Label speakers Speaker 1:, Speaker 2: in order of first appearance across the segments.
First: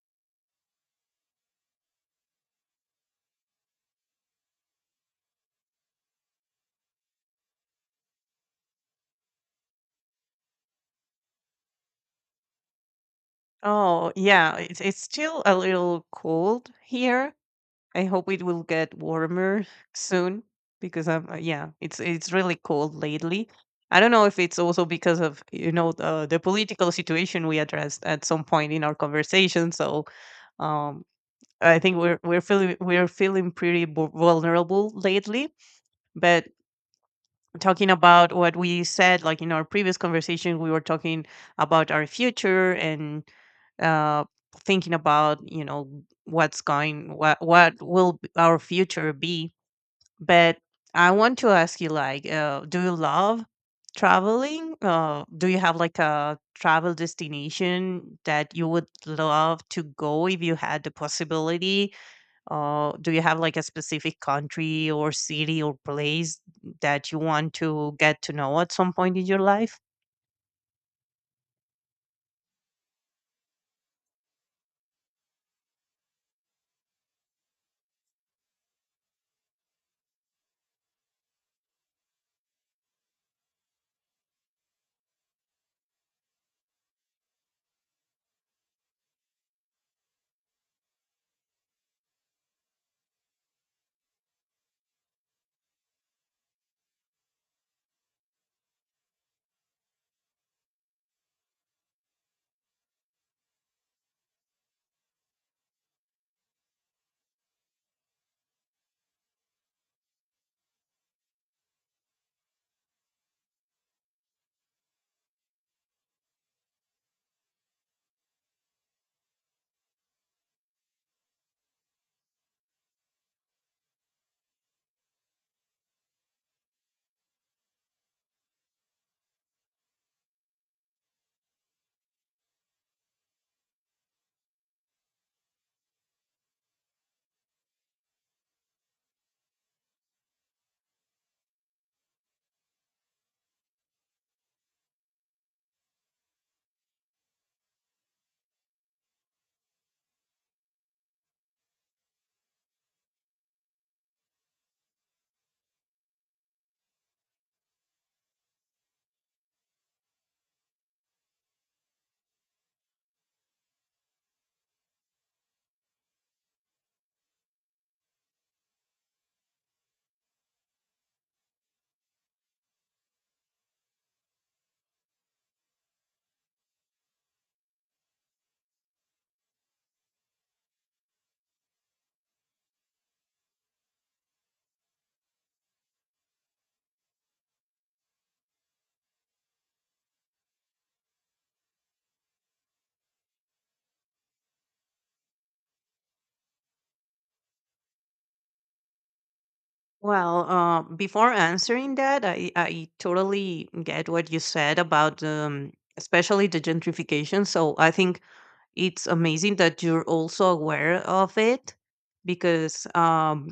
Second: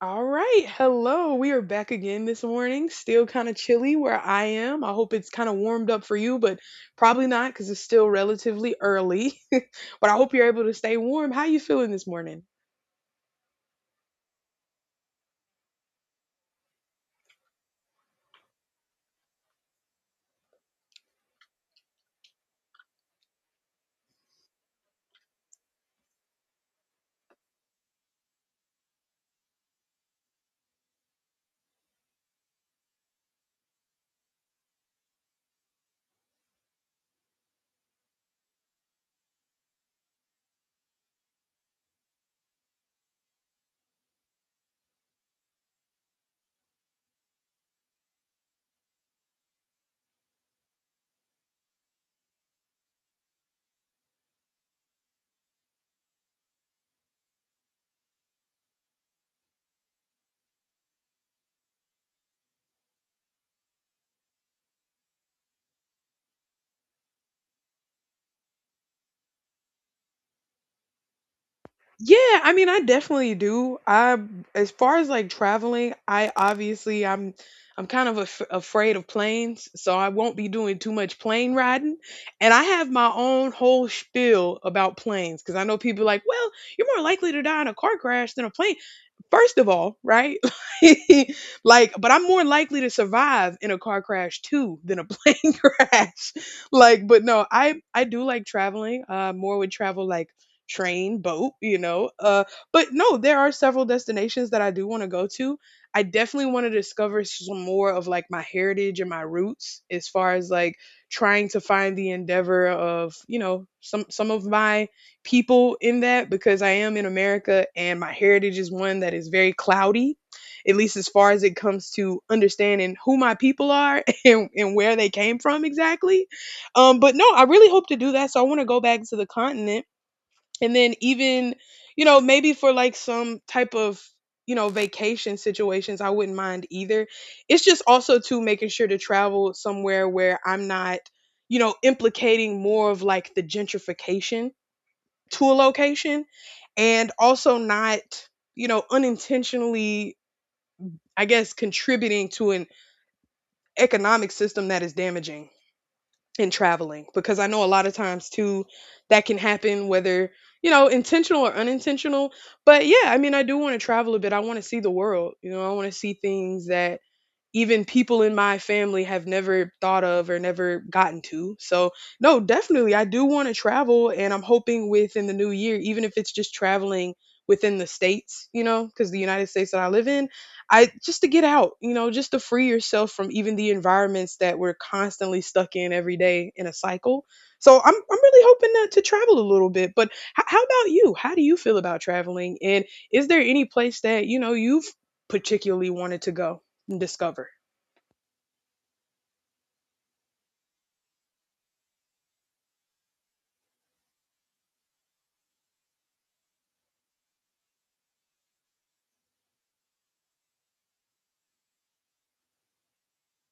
Speaker 1: All right. Hello. We are back again this morning. Still kind of chilly where I am. I hope it's kind of warmed up for you, but probably not because it's still relatively early. But I hope you're able to stay warm. How you feeling this morning?
Speaker 2: Oh, yeah, it's still a little cold here. I hope it will get warmer soon because I'm, it's really cold lately. I don't know if it's also because of the political situation we addressed at some point in our conversation. So, um, I think we're feeling we're feeling pretty vulnerable lately. But talking about what we said like in our previous conversation, we were talking about our future and uh thinking about what's going what will our future be. But I want to ask you, like, do you love traveling? Do you have like a travel destination that you would love to go if you had the possibility? Do you have like a specific country or city or place that you want to get to know at some point in your life?
Speaker 1: Yeah, I mean, I definitely do. I as far as like traveling, I obviously I'm kind of af afraid of planes, so I won't be doing too much plane riding. And I have my own whole spiel about planes because I know people are like, well, you're more likely to die in a car crash than a plane. First of all, right? Like, but I'm more likely to survive in a car crash too than a plane crash. Like, but no, I do like traveling. More would travel like train, boat, you know. But no, there are several destinations that I do want to go to. I definitely want to discover some more of like my heritage and my roots as far as like trying to find the endeavor of, you know, some of my people in that because I am in America and my heritage is one that is very cloudy, at least as far as it comes to understanding who my people are and where they came from exactly. But no, I really hope to do that. So I want to go back to the continent and then even, you know, maybe for like some type of, you know, vacation situations, I wouldn't mind either. It's just also too making sure to travel somewhere where I'm not, you know, implicating more of like the gentrification to a location and also not, you know, unintentionally, I guess, contributing to an economic system that is damaging and traveling because I know a lot of times too that can happen, whether, you know, intentional or unintentional. But yeah, I mean, I do want to travel a bit. I want to see the world, you know. I want to see things that even people in my family have never thought of or never gotten to. So no, definitely, I do want to travel, and I'm hoping within the new year, even if it's just traveling within the states, you know, because the United States that I live in, I just to get out, you know, just to free yourself from even the environments that we're constantly stuck in every day in a cycle. So I'm really hoping to travel a little bit. But how about you? How do you feel about traveling? And is there any place that you know you've particularly wanted to go and discover?
Speaker 2: Well, before answering that, I totally get what you said about especially the gentrification. So I think it's amazing that you're also aware of it, because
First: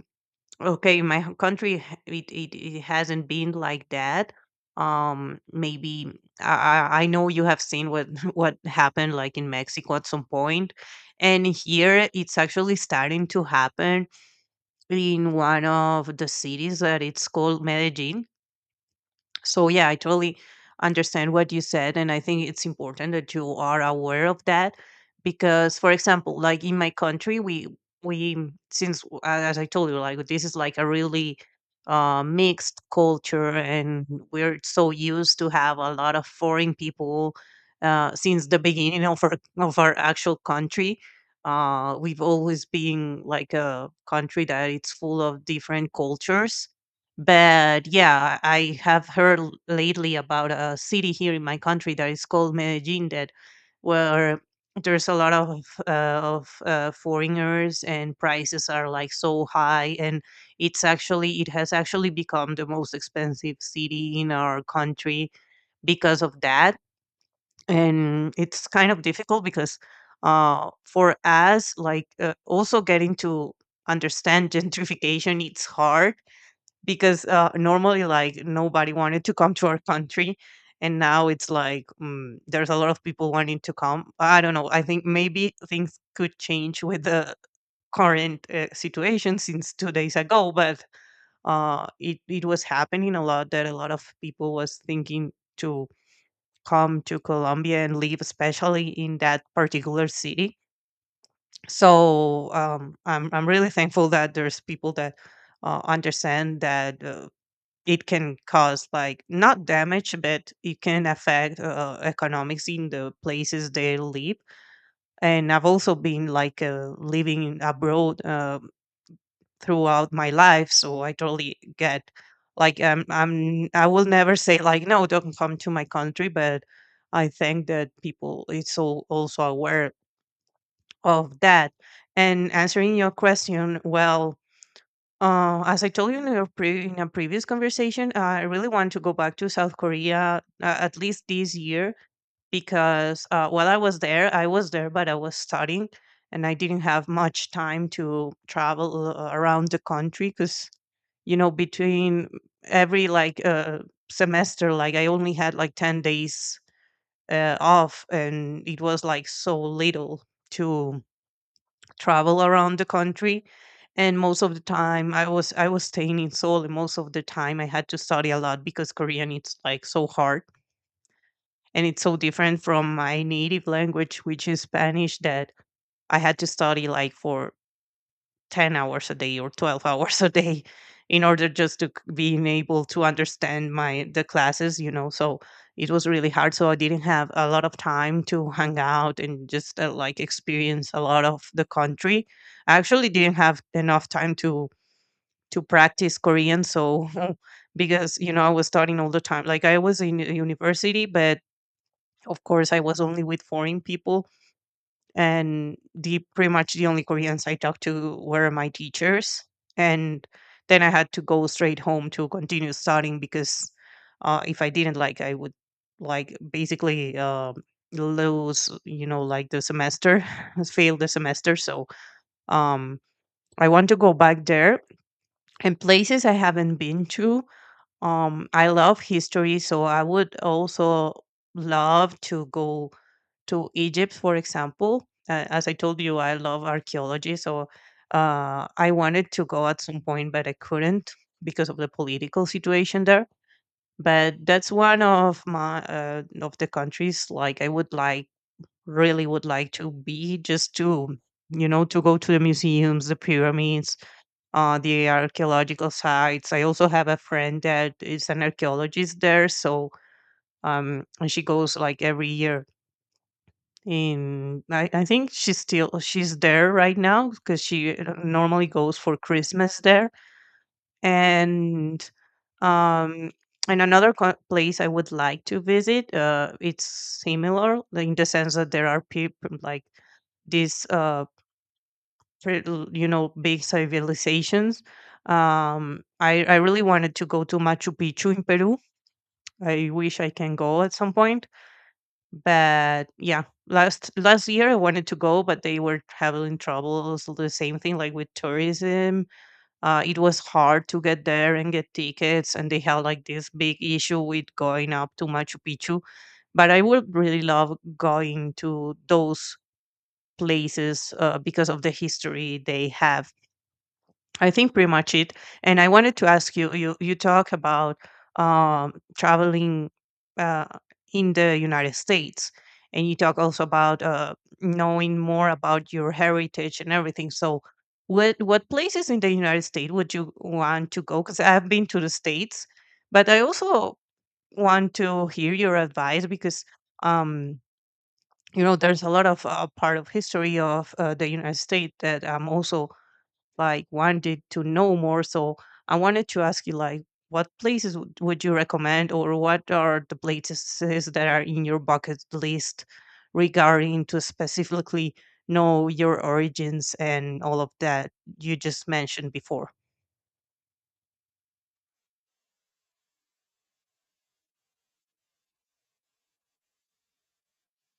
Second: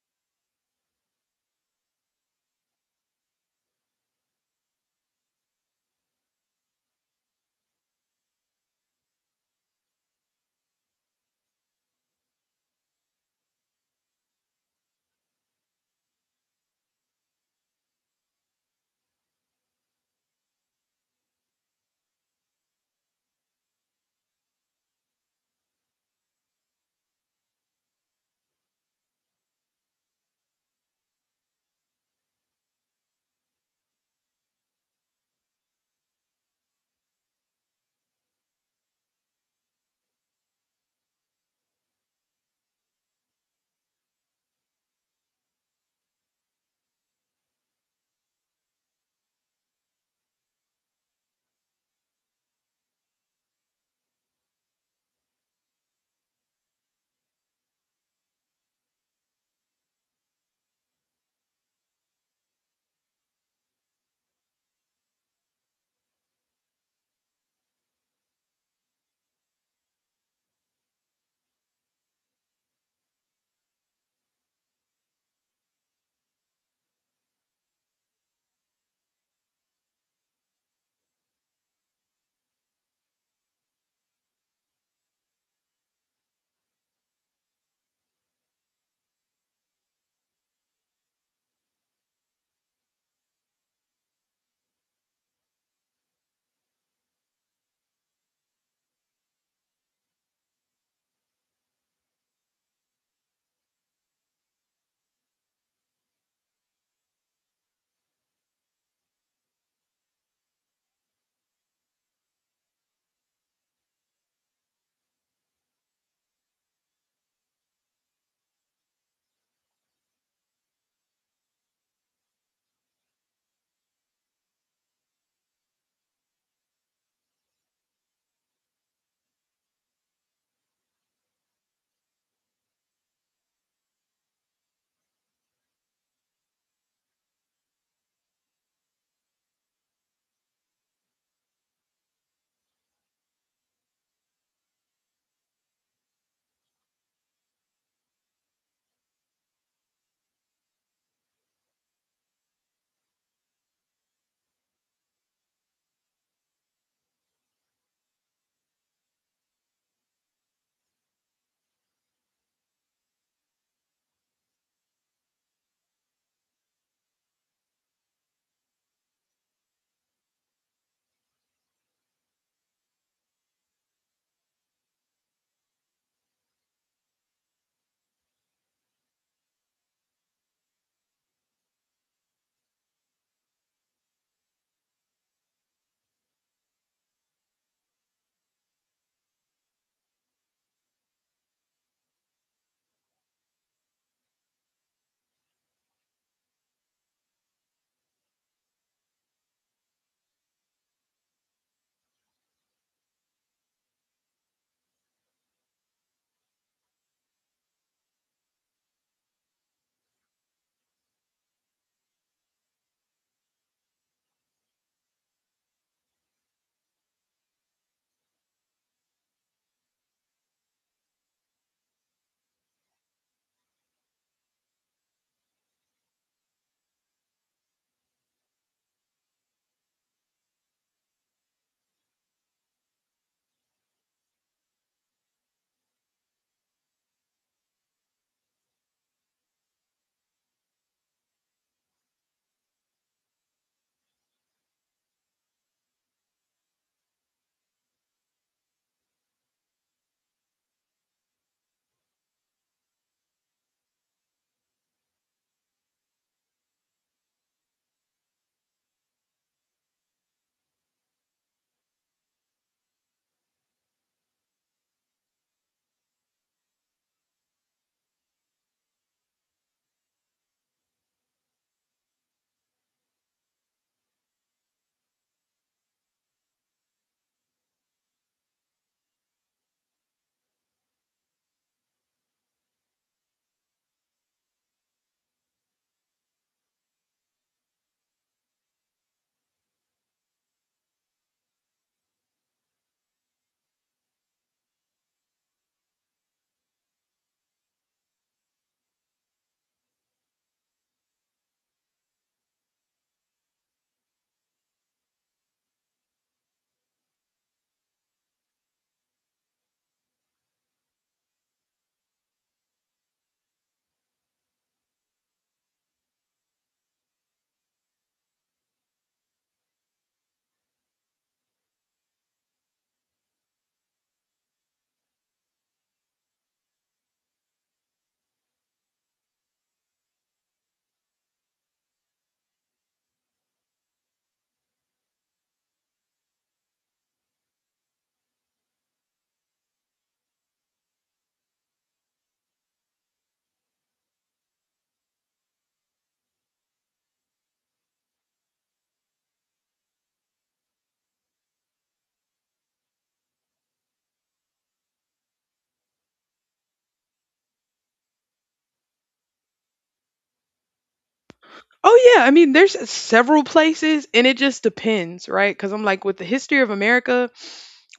Speaker 2: okay, in my country, it hasn't been like that. Maybe I, I know you have seen what what happened like in Mexico at some point, and here it's actually starting to happen in one of the cities that it's called Medellin. So yeah, I totally understand what you said, and I think it's important that you are aware of that because, for example, like in my country, we since as I told you, like this is like a really mixed culture, and we're so used to have a lot of foreign people since the beginning of our actual country. We've always been like a country that it's full of different cultures. But yeah, I have heard lately about a city here in my country that is called Medellin, that where there's a lot of foreigners, and prices are like so high, and it has actually become the most expensive city in our country because of that. And it's kind of difficult because for us, like, also getting to understand gentrification, it's hard because normally, like, nobody wanted to come to our country, and now it's like, there's a lot of people wanting to come. I don't know, I think maybe things could change with the current situation since 2 days ago. But it, it was happening a lot that a lot of people was thinking to come to Colombia and live, especially in that particular city. So I'm really thankful that there's people that understand that it can cause like not damage, but it can affect economics in the places they live. And I've also been like living abroad throughout my life, so I totally get like I'm, I will never say like no, don't come to my country, but I think that people it's all also aware of that. And answering your question, well, as I told you in a previous conversation, I really want to go back to South Korea at least this year, because while I was there, but I was studying, and I didn't have much time to travel around the country because, you know, between every like semester, like I only had like 10 days off, and it was like so little to travel around the country. And most of the time I was staying in Seoul, and most of the time I had to study a lot because Korean it's like so hard, and it's so different from my native language, which is Spanish, that I had to study like for 10 hours a day or 12 hours a day in order just to being able to understand my the classes, you know. So it was really hard, so I didn't have a lot of time to hang out and just like experience a lot of the country. I actually didn't have enough time to practice Korean, so because you know I was studying all the time, like I was in a university, but of course I was only with foreign people, and the pretty much the only Koreans I talked to were my teachers. And then I had to go straight home to continue studying because if I didn't, like, I would like basically lose, you know, like the semester, fail the semester. So um, I want to go back there and places I haven't been to. I love history, so I would also love to go to Egypt, for example. As I told you, I love archaeology, so I wanted to go at some point, but I couldn't because of the political situation there. But that's one of my of the countries like I would like really would like to be, just to, you know, to go to the museums, the pyramids, the archaeological sites. I also have a friend that is an archaeologist there, so and she goes like every year, and I think she's still she's there right now because she normally goes for Christmas there. And um, and another place I would like to visit. It's similar, like, in the sense that there are people like these you know big civilizations. I really wanted to go to Machu Picchu in Peru. I wish I can go at some point. But yeah, last year I wanted to go, but they were having troubles. The same thing like with tourism. It was hard to get there and get tickets, and they had like this big issue with going up to Machu Picchu. But I would really love going to those places because of the history they have. I think pretty much it. And I wanted to ask you, you talk about traveling uh, in the United States, and you talk also about knowing more about your heritage and everything. So, what places in the United States would you want to go? Because I've been to the states, but I also want to hear your advice because um, you know there's a lot of part of history of the United States that I'm also like wanted to know more. So I wanted to ask you like what places would you recommend, or what are the places that are in your bucket list regarding to specifically know your origins and all of that you just mentioned before?
Speaker 1: Oh yeah, I mean, there's several places, and it just depends, right? Because I'm like with the history of America,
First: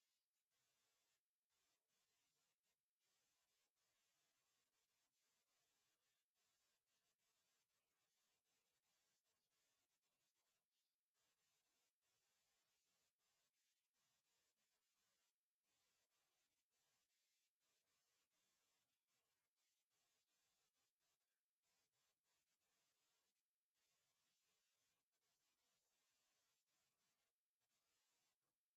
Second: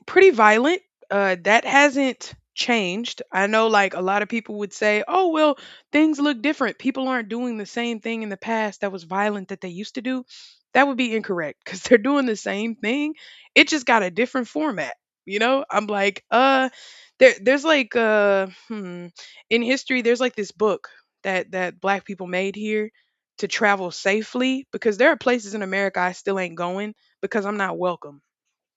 Speaker 1: pretty violent. That hasn't changed. I know, like a lot of people would say, "Oh well, things look different. People aren't doing the same thing in the past that was violent that they used to do." That would be incorrect because they're doing the same thing. It just got a different format. You know, I'm like, there's like, in history, there's like this book that black people made here to travel safely because there are places in America I still ain't going because I'm not welcome.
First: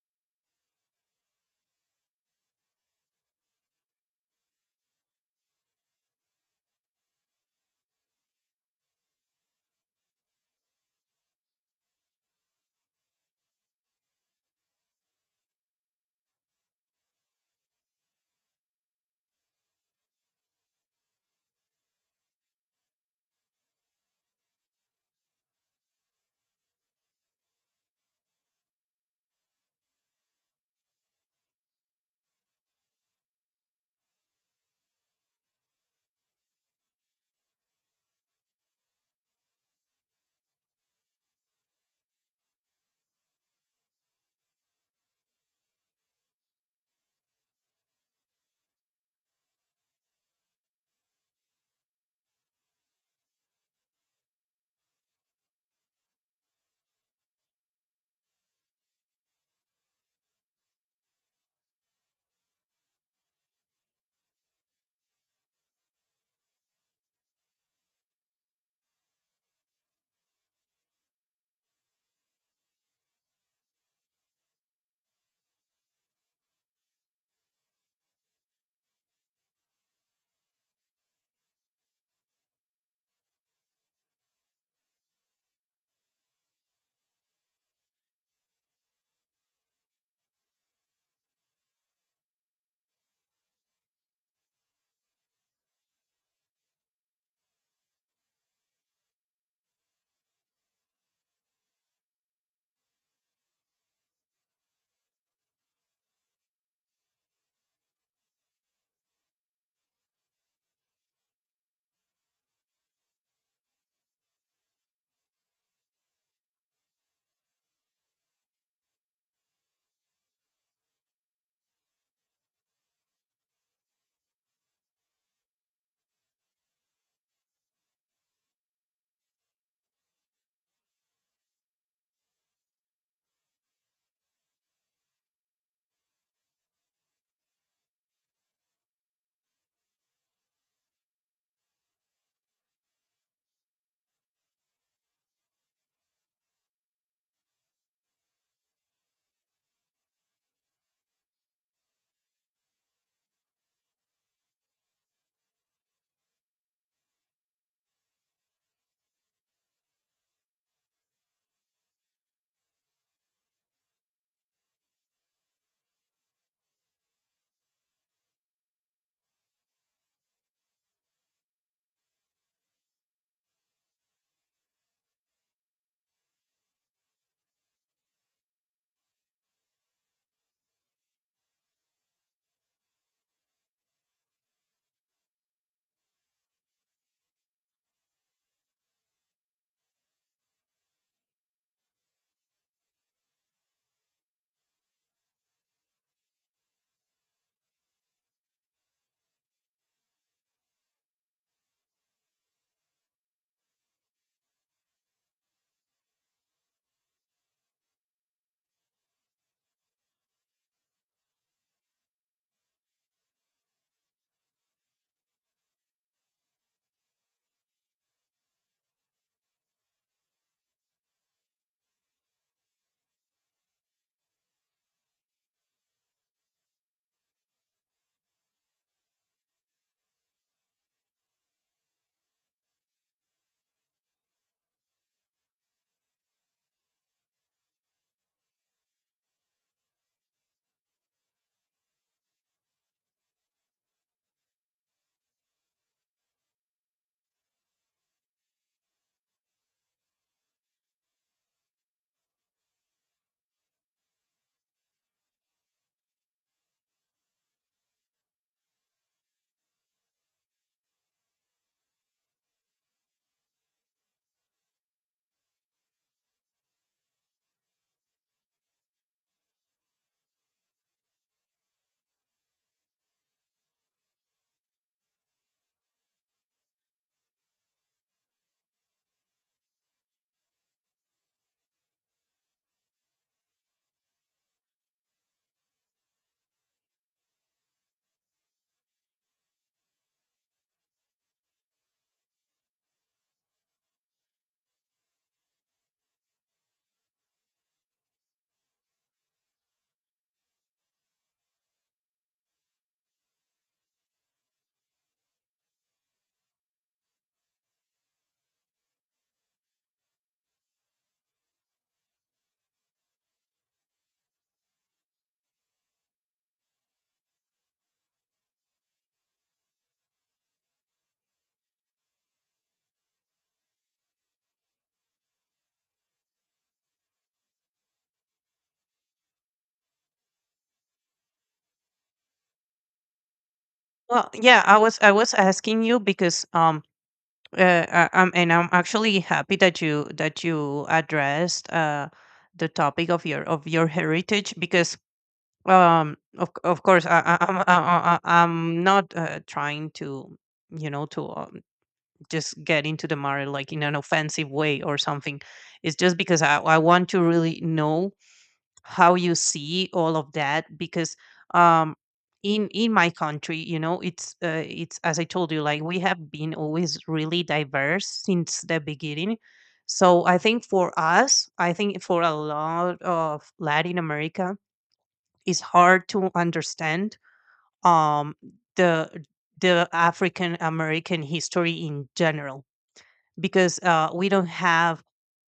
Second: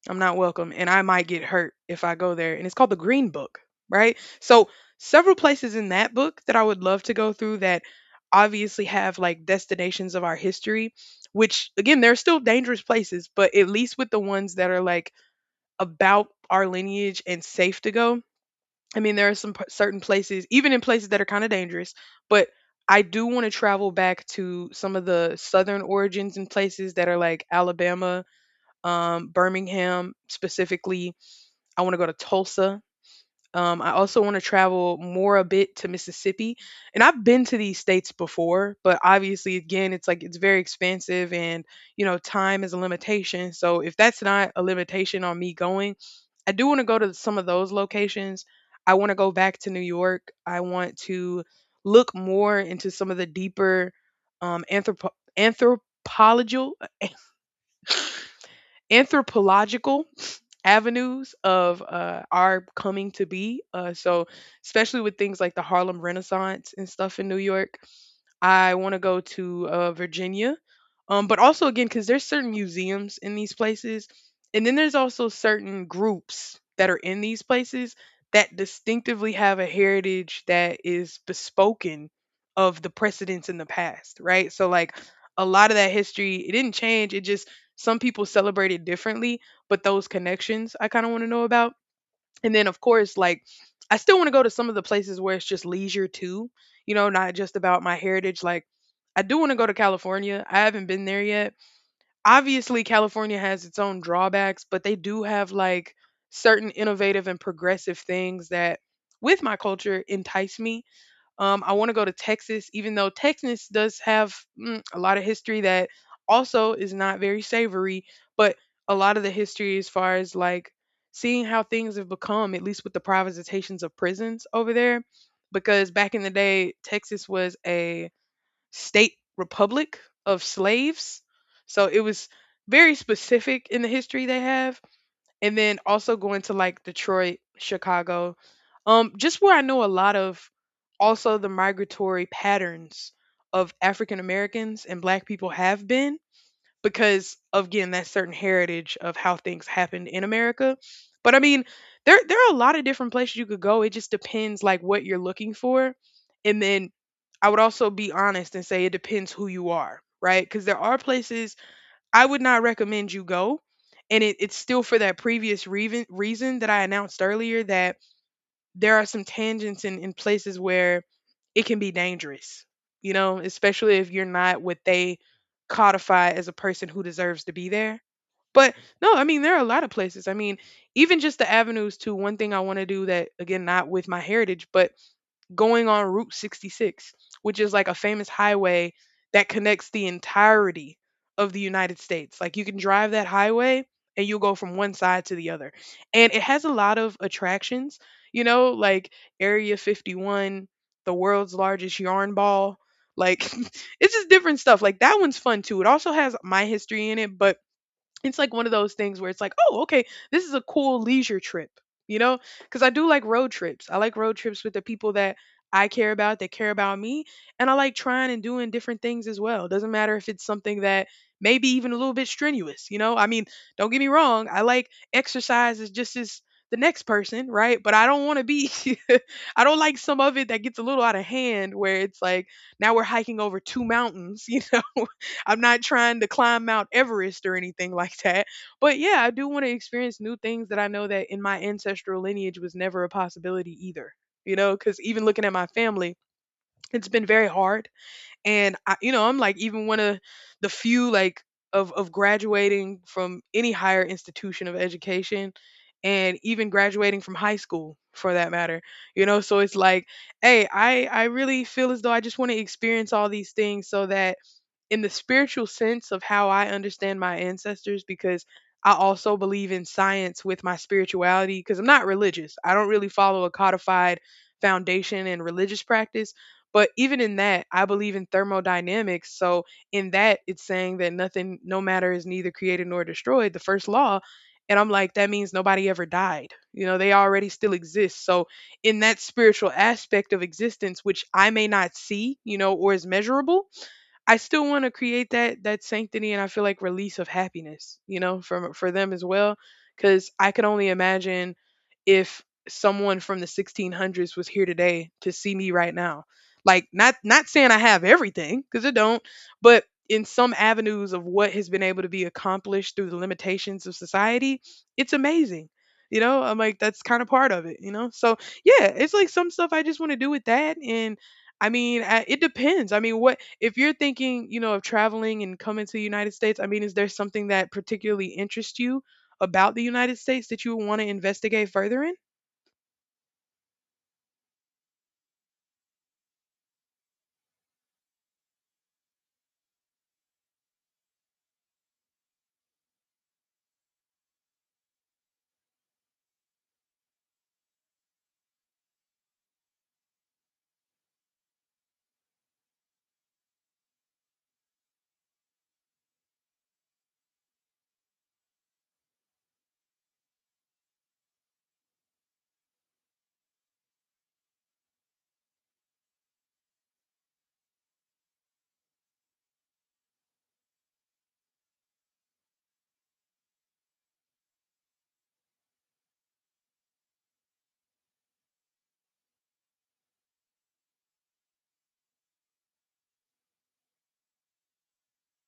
Speaker 1: I'm not welcome, and I might get hurt if I go there. And it's called the Green Book, right? So, several places in that book that I would love to go through that obviously have like destinations of our history, which again, they're still dangerous places, but at least with the ones that are like about our lineage and safe to go, I mean, there are certain places, even in places that are kind of dangerous, but I do want to travel back to some of the southern origins and places that are like Alabama, Birmingham specifically. I want to go to Tulsa. I also want to travel more a bit to Mississippi. And I've been to these states before, but obviously, again, it's like it's very expensive and, you know, time is a limitation. So if that's not a limitation on me going, I do want to go to some of those locations. I want to go back to New York. I want to look more into some of the deeper um, anthropo- anthropological anthropological avenues of our coming to be. So, especially with things like the Harlem Renaissance and stuff in New York, I want to go to Virginia, but also again because there's certain museums in these places, and then there's also certain groups that are in these places that distinctively have a heritage that is bespoken of the precedents in the past, right? So like a lot of that history, it didn't change. It just some people celebrate it differently, but those connections I kind of want to know about. And then, of course, like I still want to go to some of the places where it's just leisure too, you know, not just about my heritage. Like I do want to go to California. I haven't been there yet. Obviously, California has its own drawbacks, but they do have like certain innovative and progressive things that with my culture entice me. I want to go to Texas, even though Texas does have, a lot of history that also is not very savory, but a lot of the history as far as like seeing how things have become, at least with the privatizations of prisons over there, because back in the day, Texas was a state republic of slaves. So it was very specific in the history they have, and then also going to like Detroit, Chicago, just where I know a lot of also the migratory patterns of African Americans and Black people have been because of again that certain heritage of how things happened in America. But I mean, there are a lot of different places you could go. It just depends like what you're looking for, and then I would also be honest and say it depends who you are, right? Because there are places I would not recommend you go. And it's still for that previous reason that I announced earlier that there are some tangents in places where it can be dangerous, you know, especially if you're not what they codify as a person who deserves to be there. But no, I mean, there are a lot of places. I mean, even just the avenues to one thing I want to do that, again, not with my heritage, but going on Route 66, which is like a famous highway that connects the entirety of the United States. Like you can drive that highway and you'll go from one side to the other. And it has a lot of attractions, you know, like Area 51, the world's largest yarn ball. Like it's just different stuff. Like that one's fun too. It also has my history in it, but it's like one of those things where it's like, oh, okay, this is a cool leisure trip, you know? Because I do like road trips. I like road trips with the people that I care about, that care about me. And I like trying and doing different things as well. Doesn't matter if it's something that maybe even a little bit strenuous, you know? I mean, don't get me wrong. I like exercise as just as the next person, right? But I don't want to be, I don't like some of it that gets a little out of hand where it's like, now we're hiking over two mountains, you know? I'm not trying to climb Mount Everest or anything like that. But yeah, I do want to experience new things that I know that in my ancestral lineage was never a possibility either. You know, because even looking at my family, it's been very hard. And I, you know, I'm like even one of the few like of graduating from any higher institution of education and even graduating from high school for that matter, you know. So it's like, hey, I really feel as though I just want to experience all these things so that in the spiritual sense of how I understand my ancestors, because I also believe in science with my spirituality because I'm not religious. I don't really follow a codified foundation in religious practice. But even in that, I believe in thermodynamics. So, in that, it's saying that nothing, no matter is neither created nor destroyed, the first law. And I'm like, that means nobody ever died. You know, they already still exist. So, in that spiritual aspect of existence, which I may not see, you know, or is measurable, I still want to create that sanctity and I feel like release of happiness, you know, from for them as well, because I could only imagine if someone from the 1600s was here today to see me right now. Like not saying I have everything because I don't, but in some avenues of what has been able to be accomplished through the limitations of society, it's amazing. You know, I'm like that's kind of part of it, you know? So, yeah, it's like some stuff I just want to do with that and it depends. I mean, what if you're thinking, you know, of traveling and coming to the United States? I mean, is there something that particularly interests you about the United States that you want to investigate further in?
Speaker 2: Well, yeah, I was asking you because I'm, and I'm actually happy that you addressed the topic of your heritage, because of of course, I'm not trying to, you know, to just get into the matter like in an offensive way or something. It's just because I want to really know how you see all of that, because um in my country, you know, it's it's, as I told you, like we have been always really diverse since the beginning. So I think for us, I think for a lot of Latin America, is hard to understand um, the the African American history in general, because we don't have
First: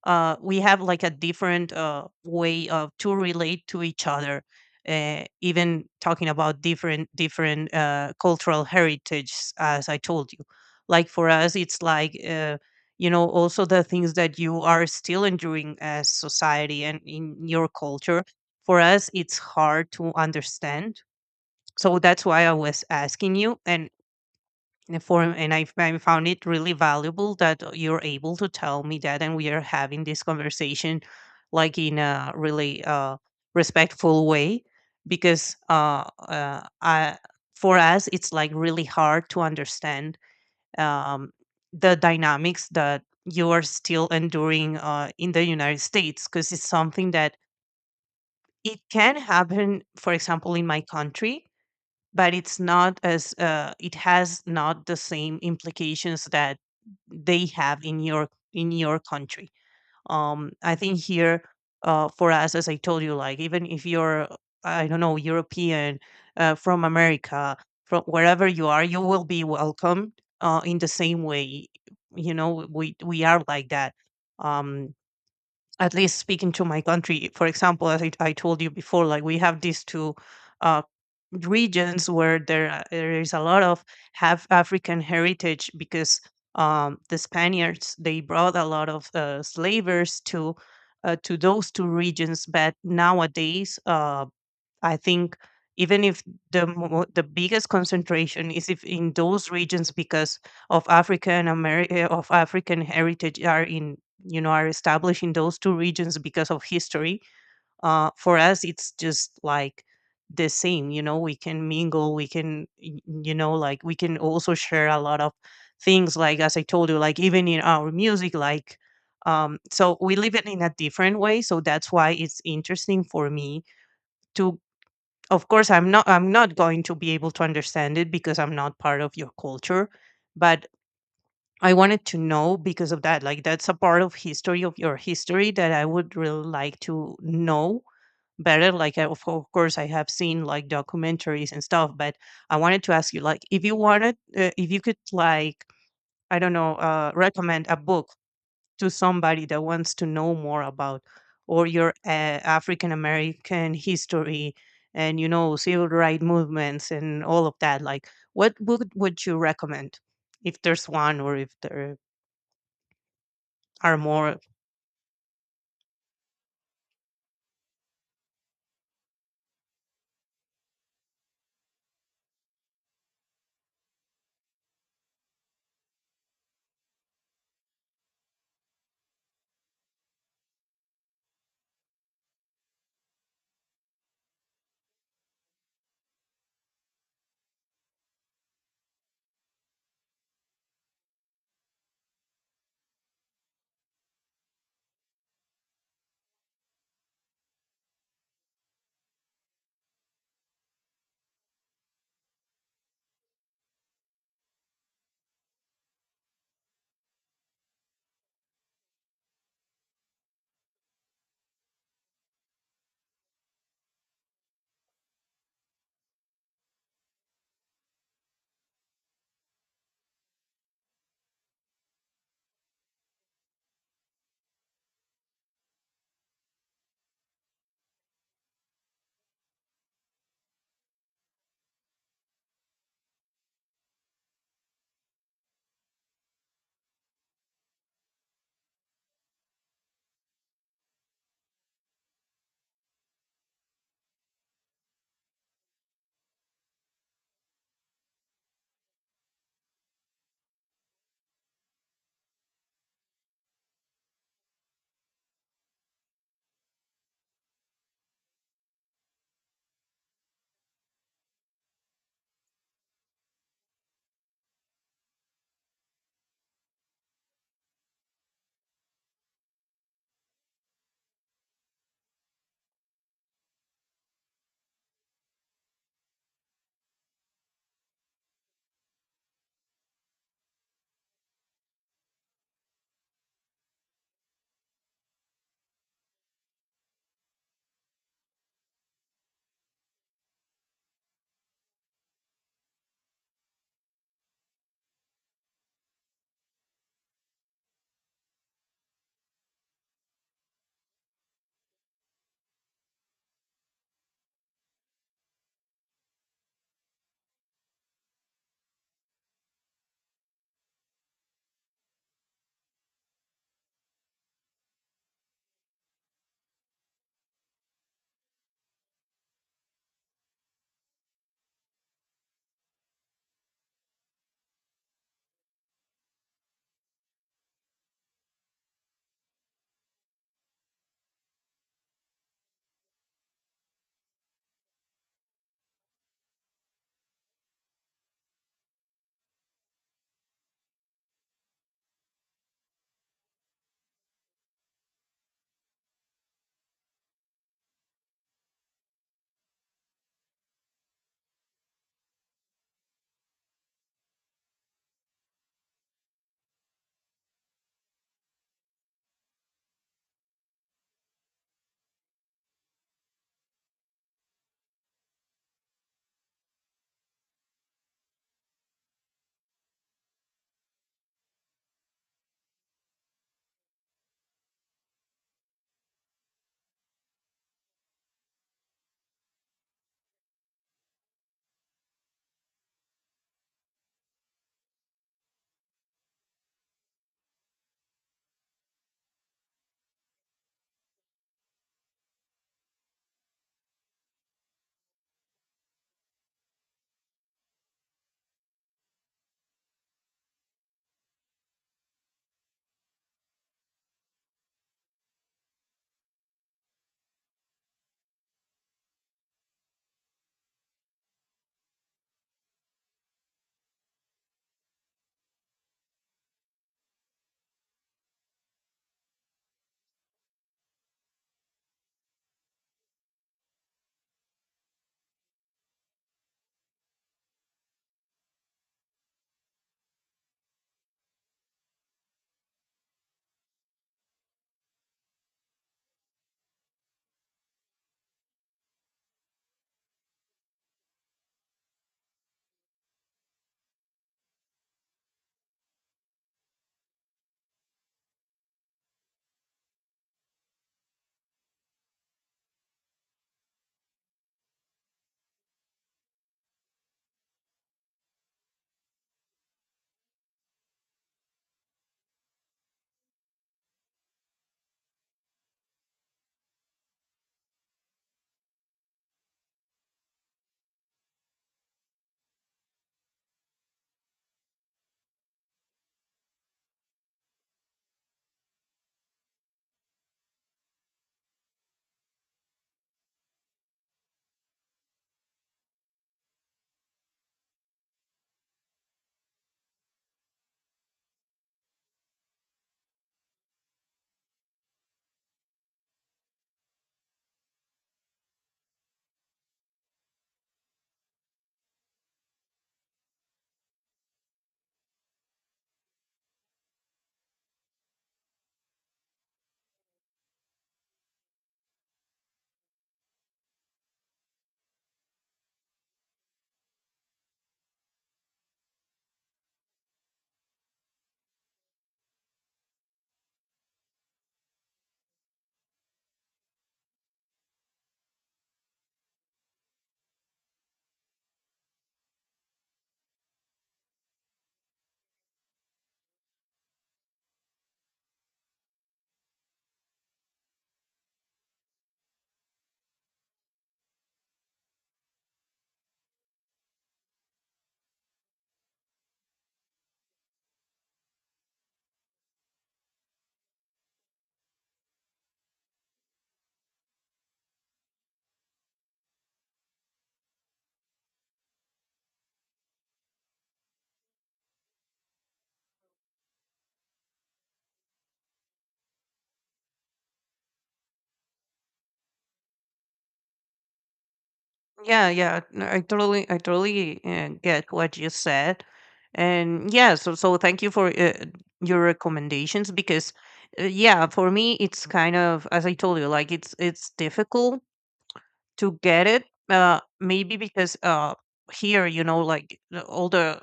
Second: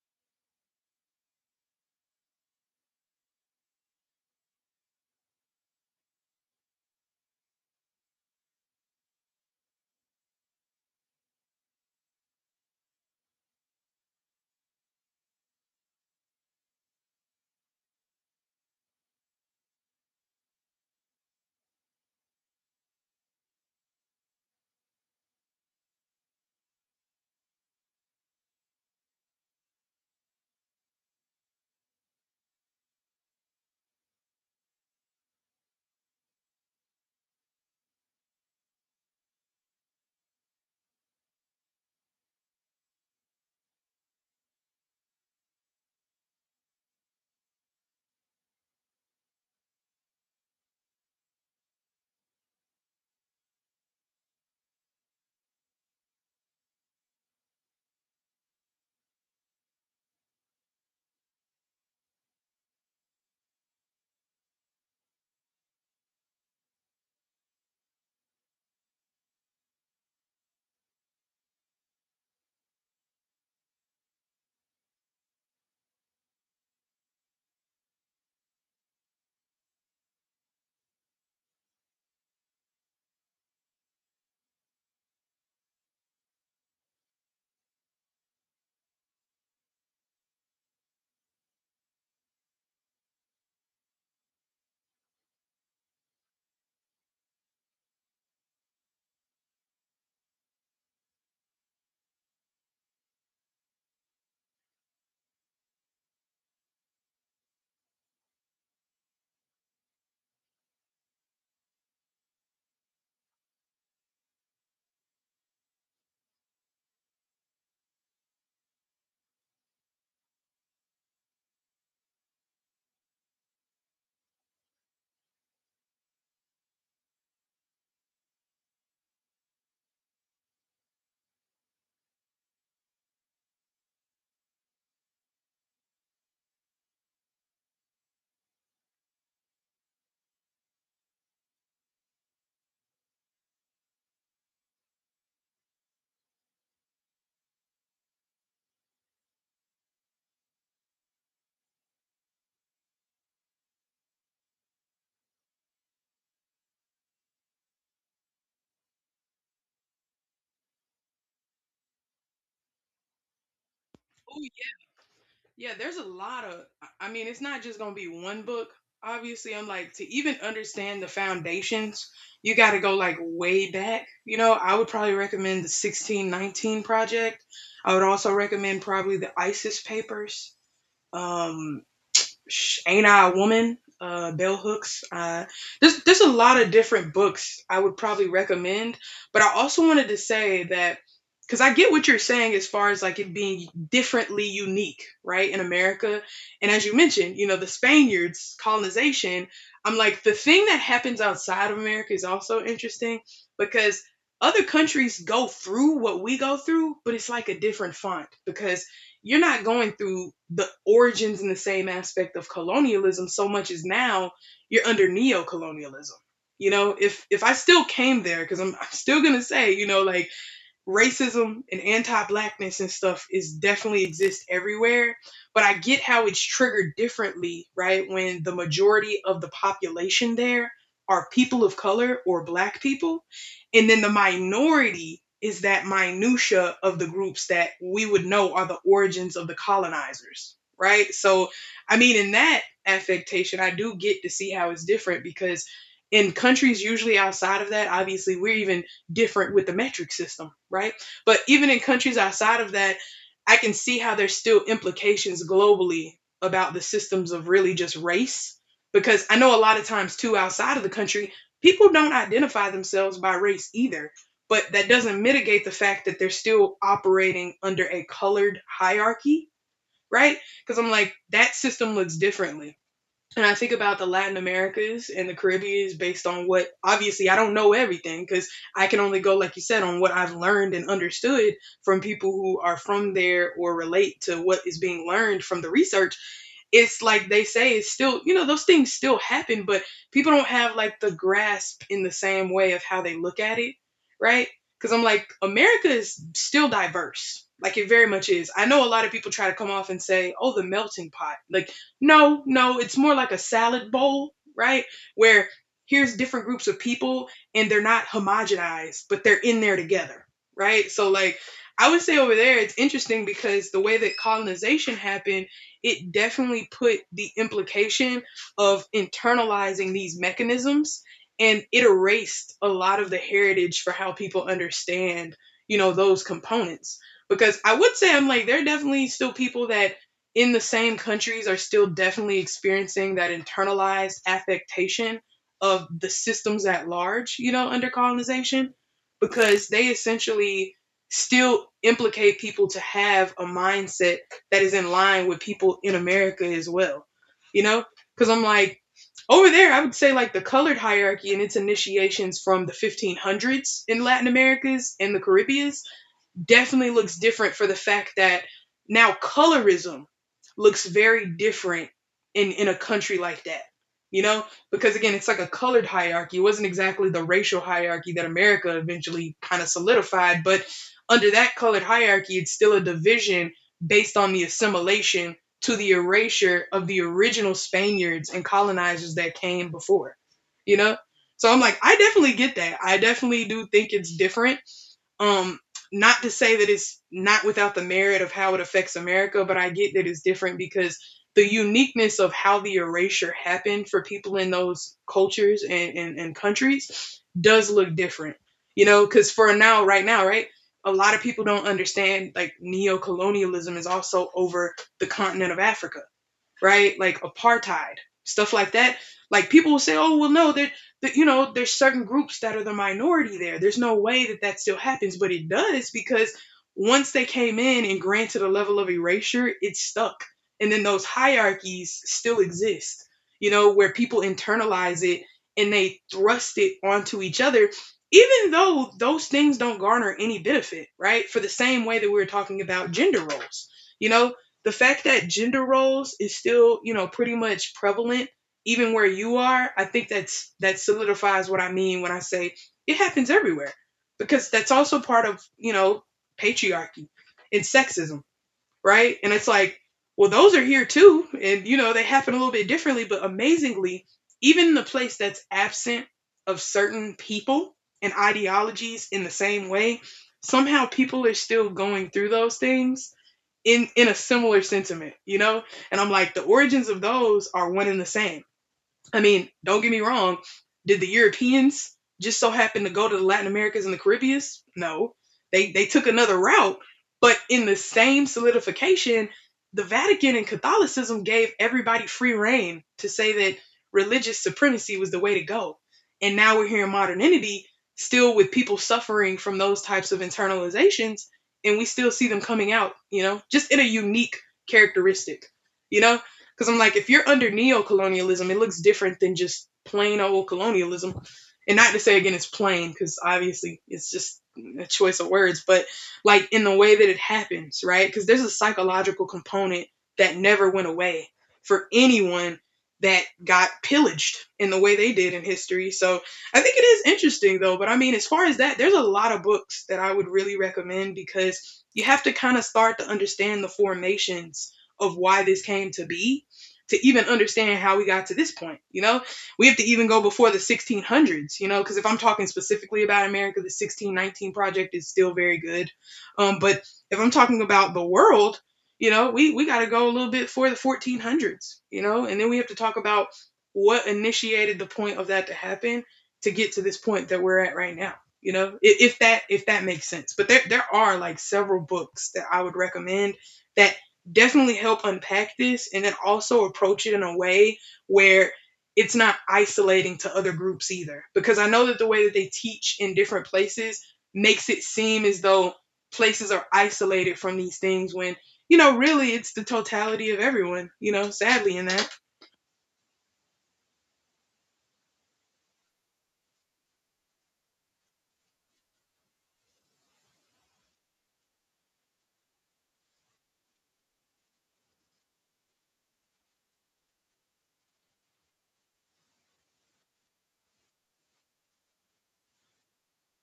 Speaker 2: we have like a different way of to relate to each other. Even talking about different cultural heritage, as I told you, like for us it's like you know, also the things that you are still enduring as society and in your culture, for us it's hard to understand. So that's why I was asking you. And for and I found it really valuable that you're able to tell me that, and we are having this conversation like in a really respectful way, because I, for us it's like really hard to understand um, the dynamics that you are still enduring in the United States, because it's something that it can happen, for example, in my country, but it's not as it has not the same implications that they have in your country. I think here for us, as I told you, like even if you're, I don't know, European, from America, from wherever you are, you will be welcomed in the same way. You know, we are like that. Um, at least speaking to my country, for example, as I told you before, like we have these two uh, regions where there is a lot of have African heritage because the Spaniards they brought a lot of slavers to those two regions, but nowadays. I think even if the biggest concentration is if in those regions because of African America of African heritage are in are established in those two regions because of history. For us, it's just like the same. You know, we can mingle. We can you know like we can also share a lot of things. Like as I told you, like even in our music, like. So we live it in a different way, so that's why it's interesting for me to of course I'm not going to be able to understand it because I'm not part of your culture but I wanted to know because of that like that's a part of history of your history that I would really like to know better like of course I have seen like documentaries and stuff but I wanted to ask you like if you wanted if you could like I don't know recommend a book to somebody that wants to know more about or your African American history and you know civil rights movements and all of that like what book would you recommend if there's one or if there are more.
Speaker 1: Oh yeah, yeah. There's a lot of. I mean, it's not just gonna be one book. Obviously, I'm like to even understand the foundations, you got to go like way back. You know, I would probably recommend the 1619 project. I would also recommend probably the ISIS papers. Um, Ain't I a Woman, Bell Hooks. There's a lot of different books I would probably recommend, but I also wanted to say that because I get what you're saying as far as like it being differently unique, right, in America, and as you mentioned, you know, the Spaniards colonization. I'm like the thing that happens outside of America is also interesting because other countries go through what we go through, but it's like a different font because you're not going through the origins and the same aspect of colonialism so much as now you're under neo-colonialism. You know, if I still came there, because I'm still gonna say, you know, like racism and anti-blackness and stuff is definitely exists everywhere, but I get how it's triggered differently, right? When the majority of the population there are people of color or black people, and then the minority is that minutia of the groups that we would know are the origins of the colonizers, right? So I mean, in that affectation, I do get to see how it's different because in countries usually outside of that, obviously we're even different with the metric system, right? But even in countries outside of that, I can see how there's still implications globally about the systems of really just race. Because I know a lot of times, too, outside of the country, people don't identify themselves by race either. But that doesn't mitigate the fact that they're still operating under a colored hierarchy, right? Because I'm like, that system looks differently and I think about the Latin Americas and the Caribbean based on what, obviously I don't know everything, because I can only go, like you said, on what I've learned and understood from people who are from there or relate to what is being learned from the research. It's like they say it's still, you know, those things still happen, but people don't have like the grasp in the same way of how they look at it, right? Because I'm like, America is still diverse, like it very much is. I know a lot of people try to come off and say, oh, the melting pot, like no, no, it's more like a salad bowl, right? Where here's different groups of people, and they're not homogenized, but they're in there together, right? So like, I would say over there it's interesting because the way that colonization happened, it definitely put the implication of internalizing these mechanisms, and it erased a lot of the heritage for how people understand, you know, those components. Because I would say, I'm like, there are definitely still people that in the same countries are still definitely experiencing that internalized affectation of the systems at large, you know, under colonization, because they essentially still implicate people to have a mindset that is in line with people in America as well. You know, because I'm like over there, I would say like the colored hierarchy and its initiations from the 1500s in Latin Americas and the Caribbean definitely looks different for the fact that now colorism looks very different in a country like that, you know, because again it's like a colored hierarchy. It wasn't exactly the racial hierarchy that America eventually kind of solidified, but under that colored hierarchy it's still a division based on the assimilation to the erasure of the original Spaniards and colonizers that came before, you know. So I'm like, I definitely get that. I definitely do think it's different. um, Not to say that it's not without the merit of how it affects America, but I get that it's different because the uniqueness of how the erasure happened for people in those cultures and, and countries does look different. You know, because for now, right now, right, a lot of people don't understand like neo colonialism is also over the continent of Africa, right? Like apartheid, stuff like that. Like people will say, oh, well, no, that, you know, there's certain groups that are the minority there. There's no way that that still happens, but it does because once they came in and granted a level of erasure, it stuck. And then those hierarchies still exist, you know, where people internalize it and they thrust it onto each other, even though those things don't garner any benefit, right? For the same way that we were talking about gender roles, you know, the fact that gender roles is still, you know, pretty much prevalent even where you are, I think that's that solidifies what I mean when I say it happens everywhere, because that's also part of, you know, patriarchy and sexism, right? And it's like, well, those are here too, and you know they happen a little bit differently, but amazingly, even in the place that's absent of certain people and ideologies, in the same way somehow people are still going through those things in a similar sentiment, you know? And I'm like, the origins of those are one and the same. I mean, don't get me wrong. Did the Europeans just so happen to go to the Latin Americas and the Caribbeans? No. They took another route, but in the same solidification, the Vatican and Catholicism gave everybody free reign to say that religious supremacy was the way to go. And now we're here in modernity, still with people suffering from those types of internalizations, and we still see them coming out, you know, just in a unique characteristic, you know? Because I'm like, if you're under neo colonialism, it looks different than just plain old colonialism. And not to say again it's plain, because obviously it's just a choice of words, but like in the way that it happens, right? Because there's a psychological component that never went away for anyone that got pillaged in the way they did in history. So I think it is interesting though, but I mean, as far as that, there's a lot of books that I would really recommend because you have to kind of start to understand the formations of why this came to be to even understand how we got to this point. You know, we have to even go before the 1600s, you know, because if I'm talking specifically about America, the 1619 project is still very good. But if I'm talking about the world, you know, we got to go a little bit for the 1400s, you know, and then we have to talk about what initiated the point of that to happen to get to this point that we're at right now. You know, if that makes sense, but there are like several books that I would recommend that definitely help unpack this and then also approach it in a way where it's not isolating to other groups either. Because I know that the way that they teach in different places makes it seem as though places are isolated from these things when, you know, really it's the totality of everyone, you know, sadly in that.
Speaker 2: Yeah, yeah, no, I totally get what you said, and yeah, so so thank you for your recommendations because yeah, for me it's kind of as I told you like it's difficult to get it. Maybe because here, you know, like all the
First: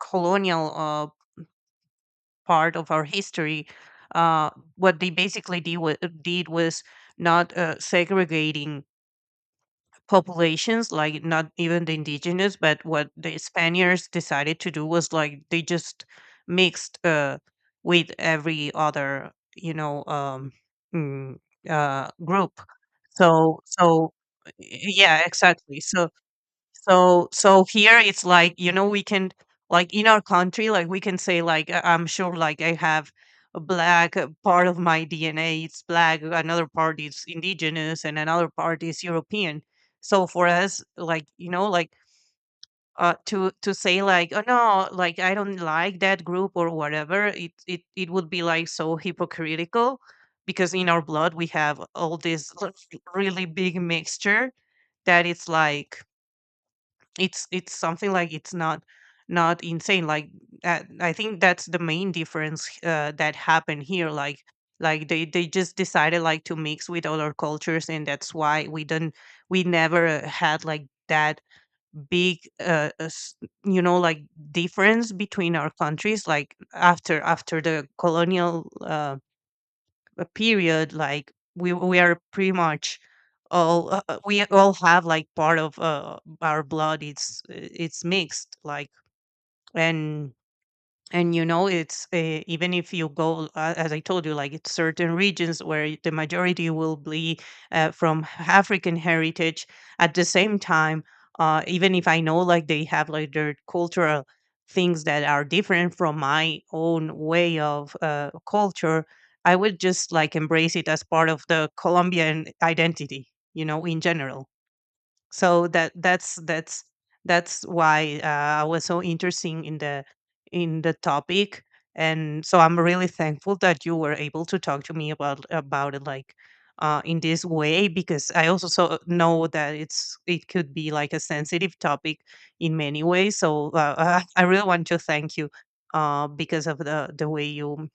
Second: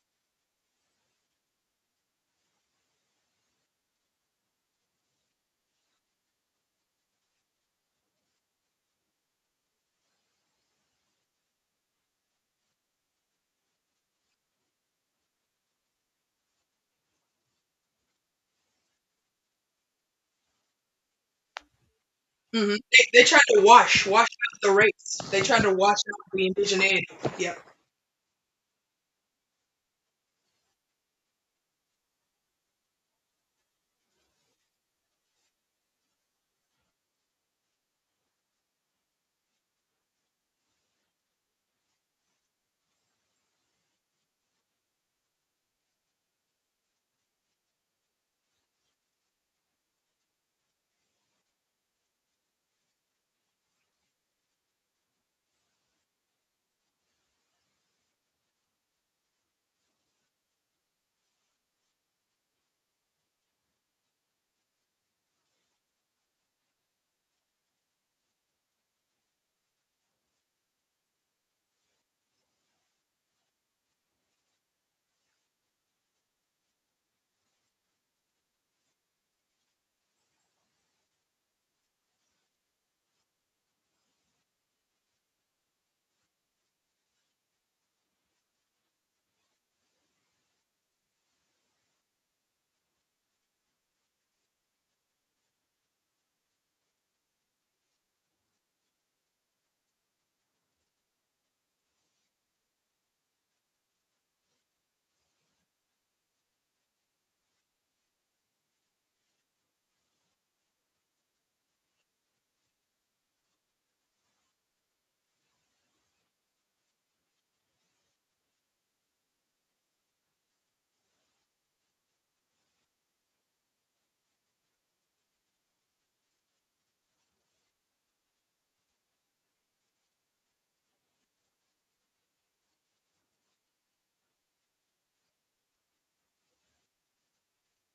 Speaker 2: colonial part of our history, uh, what they basically did, did was not segregating populations, like not even the indigenous, but what the Spaniards decided to do was like they just mixed with every other, you know, mm, group.
Speaker 1: Hmm. They tried
Speaker 2: So,
Speaker 1: to wash,
Speaker 2: so
Speaker 1: wash out
Speaker 2: y-
Speaker 1: the race.
Speaker 2: yeah,
Speaker 1: They tried to
Speaker 2: exactly.
Speaker 1: wash
Speaker 2: So
Speaker 1: out the indigeneity.
Speaker 2: so
Speaker 1: Yeah.
Speaker 2: so here it's like, you know, we can like in our country, like we can say like I'm sure like I have a black part of my DNA, it's black, another part is indigenous and another part is European. So for us, like, you know, like to say like, oh no, like I don't like that group or whatever, it would be like so hypocritical because in our blood we have all this really big mixture that it's like it's something like it's not not insane like I think that's the main difference that happened here like they just decided like to mix with other cultures and that's why we didn't we never had like that big you know like difference between our countries like after after the colonial a period like we are pretty much all we all have like part of our blood it's mixed like and and you know it's even if you go as I told you like it's certain regions where the majority will be from african heritage at the same time even if I know like they have like their cultural things that are different from my own way of culture I would just like embrace it as part of the colombian identity you know in general so that's why I was so interested in the topic, and so I'm really thankful that you were able to talk to me about it like in this way because I also so know that it could be like a sensitive topic in many ways. So I really want to thank you because of the way you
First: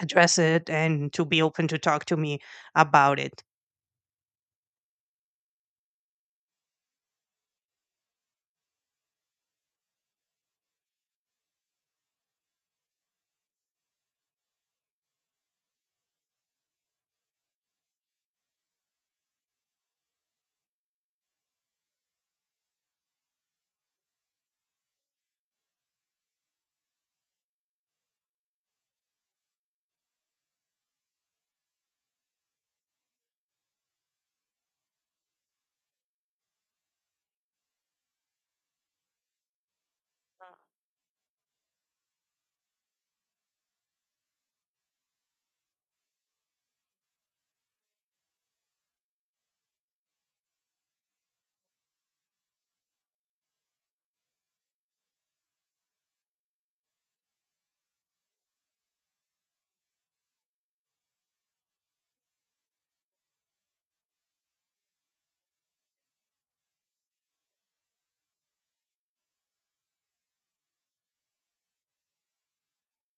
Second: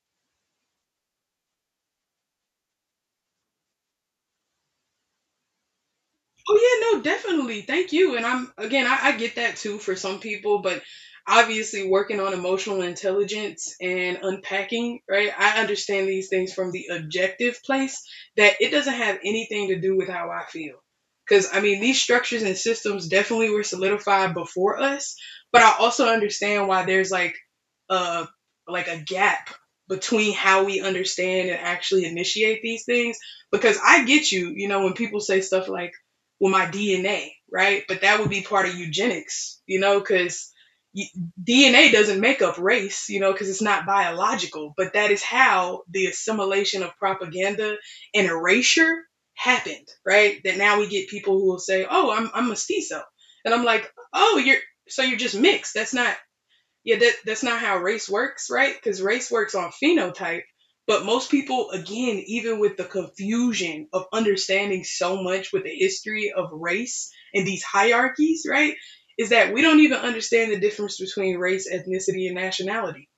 Speaker 2: address it and to be open to talk to me about it.
Speaker 1: Oh yeah, no, definitely. Thank you. And I'm again, I get that too for some people, but obviously working on emotional intelligence and unpacking, right? I understand these things from the objective place that it doesn't have anything to do with how I feel. Because I mean, these structures and systems definitely were solidified before us, but I also understand why there's a like a gap between how we understand and actually initiate these things because I get you, you know, when people say stuff like with my DNA, right? But that would be part of eugenics, you know, because DNA doesn't make up race, you know, because it's not biological. But that is how the assimilation of propaganda and erasure happened, right? That now we get people who will say, "Oh, I'm mestizo," and I'm like, "Oh, you're just mixed. That's not." Yeah, that's not how race works, right? Because race works on phenotype. But most people, again, even with the confusion of understanding so much with the history of race and these hierarchies, right, is that we don't even understand the difference between race, ethnicity, and nationality.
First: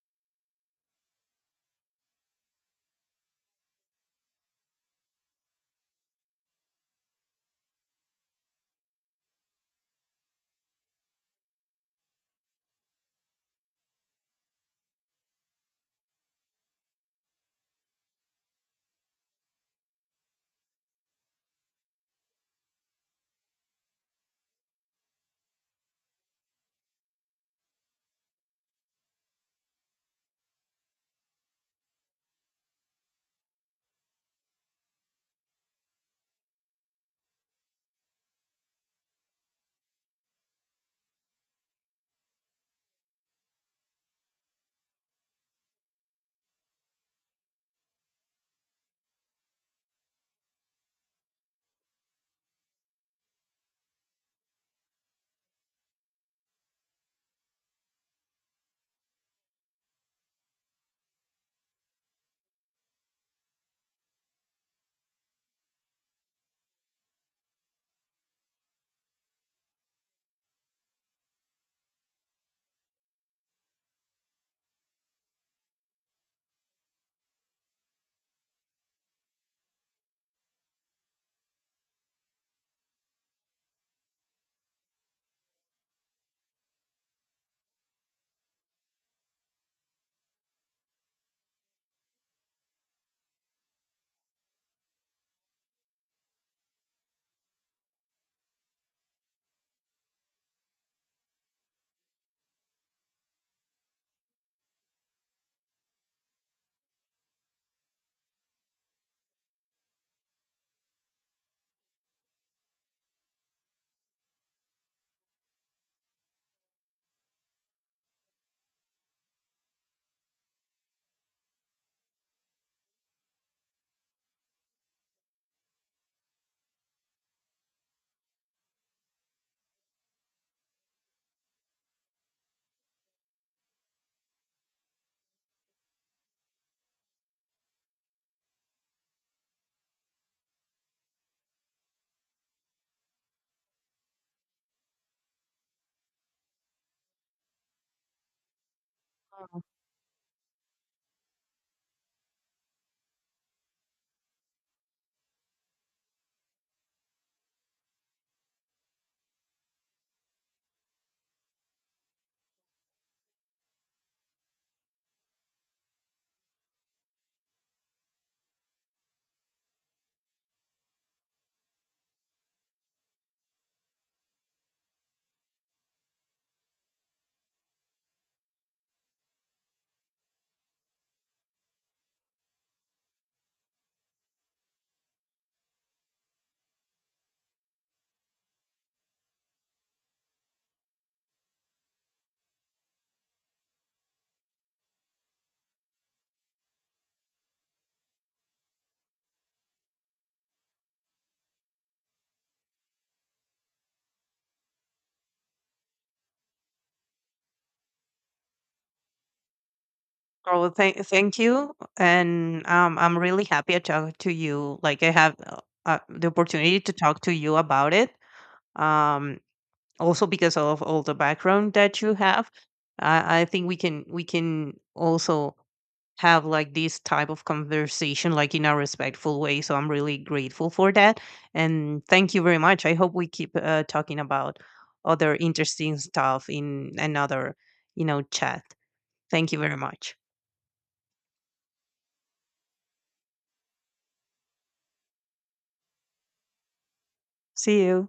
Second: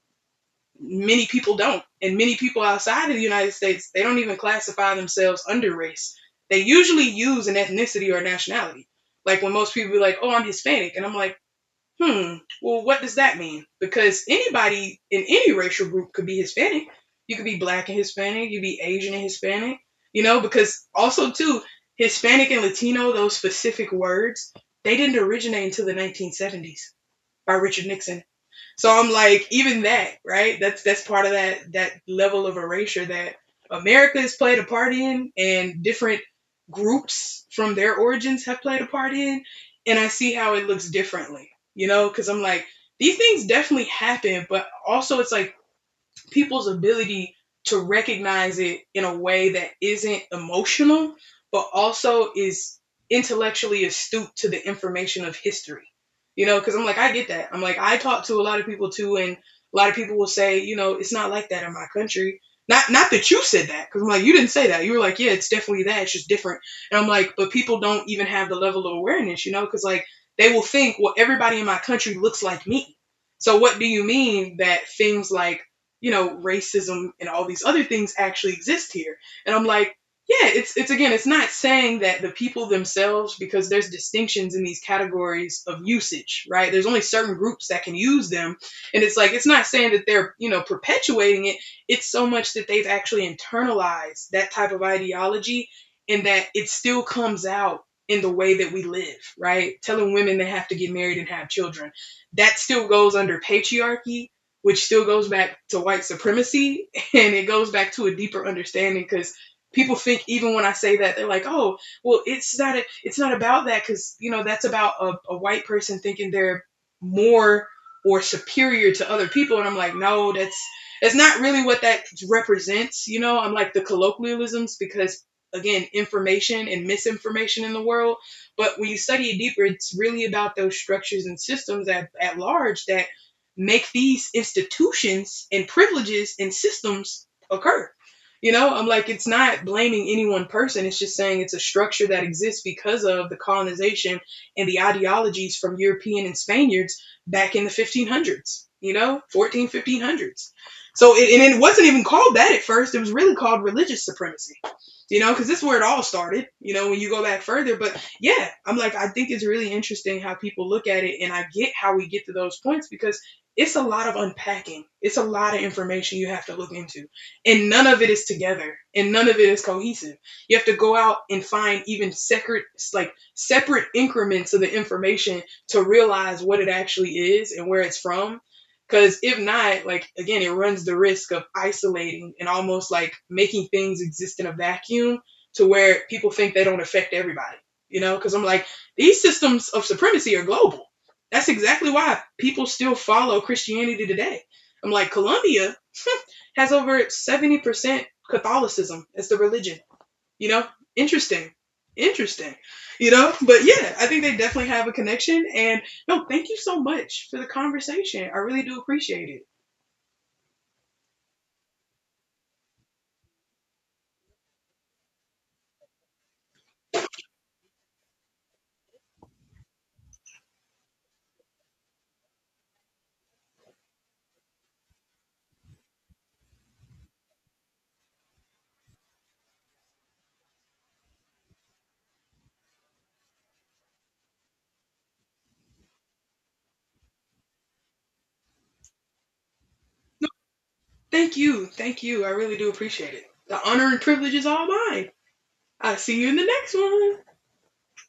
Speaker 1: Many people don't. And many people outside of the United States, they don't even classify themselves under race. They usually use an ethnicity or nationality. Like when most people be like, oh, I'm Hispanic. And I'm like, hmm. Well, what does that mean? Because anybody in any racial group could be Hispanic. You could be black and Hispanic. You could be Asian and Hispanic. You know, because also too, Hispanic and Latino, those specific words, they didn't originate until the 1970s by Richard Nixon. So I'm like, even that, right? That's part of that level of erasure that America has played a part in, and different groups from their origins have played a part in, and I see how it looks differently, you know? Because I'm like, these things definitely happen, but also it's like people's ability to recognize it in a way that isn't emotional, but also is intellectually astute to the information of history. You know, because I'm like, I get that. I'm like, I talk to a lot of people too, and a lot of people will say, you know, it's not like that in my country. Not that you said that, because I'm like, you didn't say that. You were like, yeah, it's definitely that. It's just different. And I'm like, but people don't even have the level of awareness, you know, because like they will think, well, everybody in my country looks like me. So what do you mean that things like, you know, racism and all these other things actually exist here. And I'm like, yeah, it's again, it's not saying that the people themselves, because there's distinctions in these categories of usage, right? There's only certain groups that can use them, and it's like it's not saying that they're, you know, perpetuating it. It's so much that they've actually internalized that type of ideology, and that it still comes out in the way that we live, right? Telling women they have to get married and have children, that still goes under patriarchy, which still goes back to white supremacy and it goes back to a deeper understanding because people think even when I say that they're like, oh, well, it's not about that because you know that's about a white person thinking they're more or superior to other people, and I'm like, no, that's not really what that represents. You know, I'm like the colloquialisms because again, information and misinformation in the world. But when you study it deeper, it's really about those structures and systems at large that make these institutions and privileges and systems occur. You know, I'm like, it's not blaming any one person. It's just saying it's a structure that exists because of the colonization and the ideologies from European and Spaniards back in the 1500s, you know, 1500s. So, and it wasn't even called that at first. It was really called religious supremacy, you know, because this is where it all started, you know, when you go back further. But yeah, I'm like, I think it's really interesting how people look at it. And I get how we get to those points because it's a lot of unpacking. It's a lot of information you have to look into. And none of it is together and none of it is cohesive. You have to go out and find even separate separate increments of the information to realize what it actually is and where it's from. Cause if not, like again, it runs the risk of isolating and almost like making things exist in a vacuum to where people think they don't affect everybody. You know, because I'm like, these systems of supremacy are global. That's exactly why people still follow Christianity today. I'm like, Colombia has over 70% Catholicism as the religion. You know, interesting. Interesting. You know, but yeah, I think they definitely have a connection. And no, thank you so much for the conversation. I really do appreciate it.
Speaker 2: Oh, thank you, and I'm really happy I talked to you. Like I have the opportunity to talk to you about it. Um, Also because of all the background that you have, I think we can also have like this type of conversation like in a respectful way. So I'm really grateful for that, and thank you very much. I hope we keep talking about other interesting stuff in another you know chat. Thank you very much.
Speaker 1: Thank you. Thank you. I really do appreciate it. The honor and privilege is all mine. I'll see you in the next one.
Speaker 2: See you.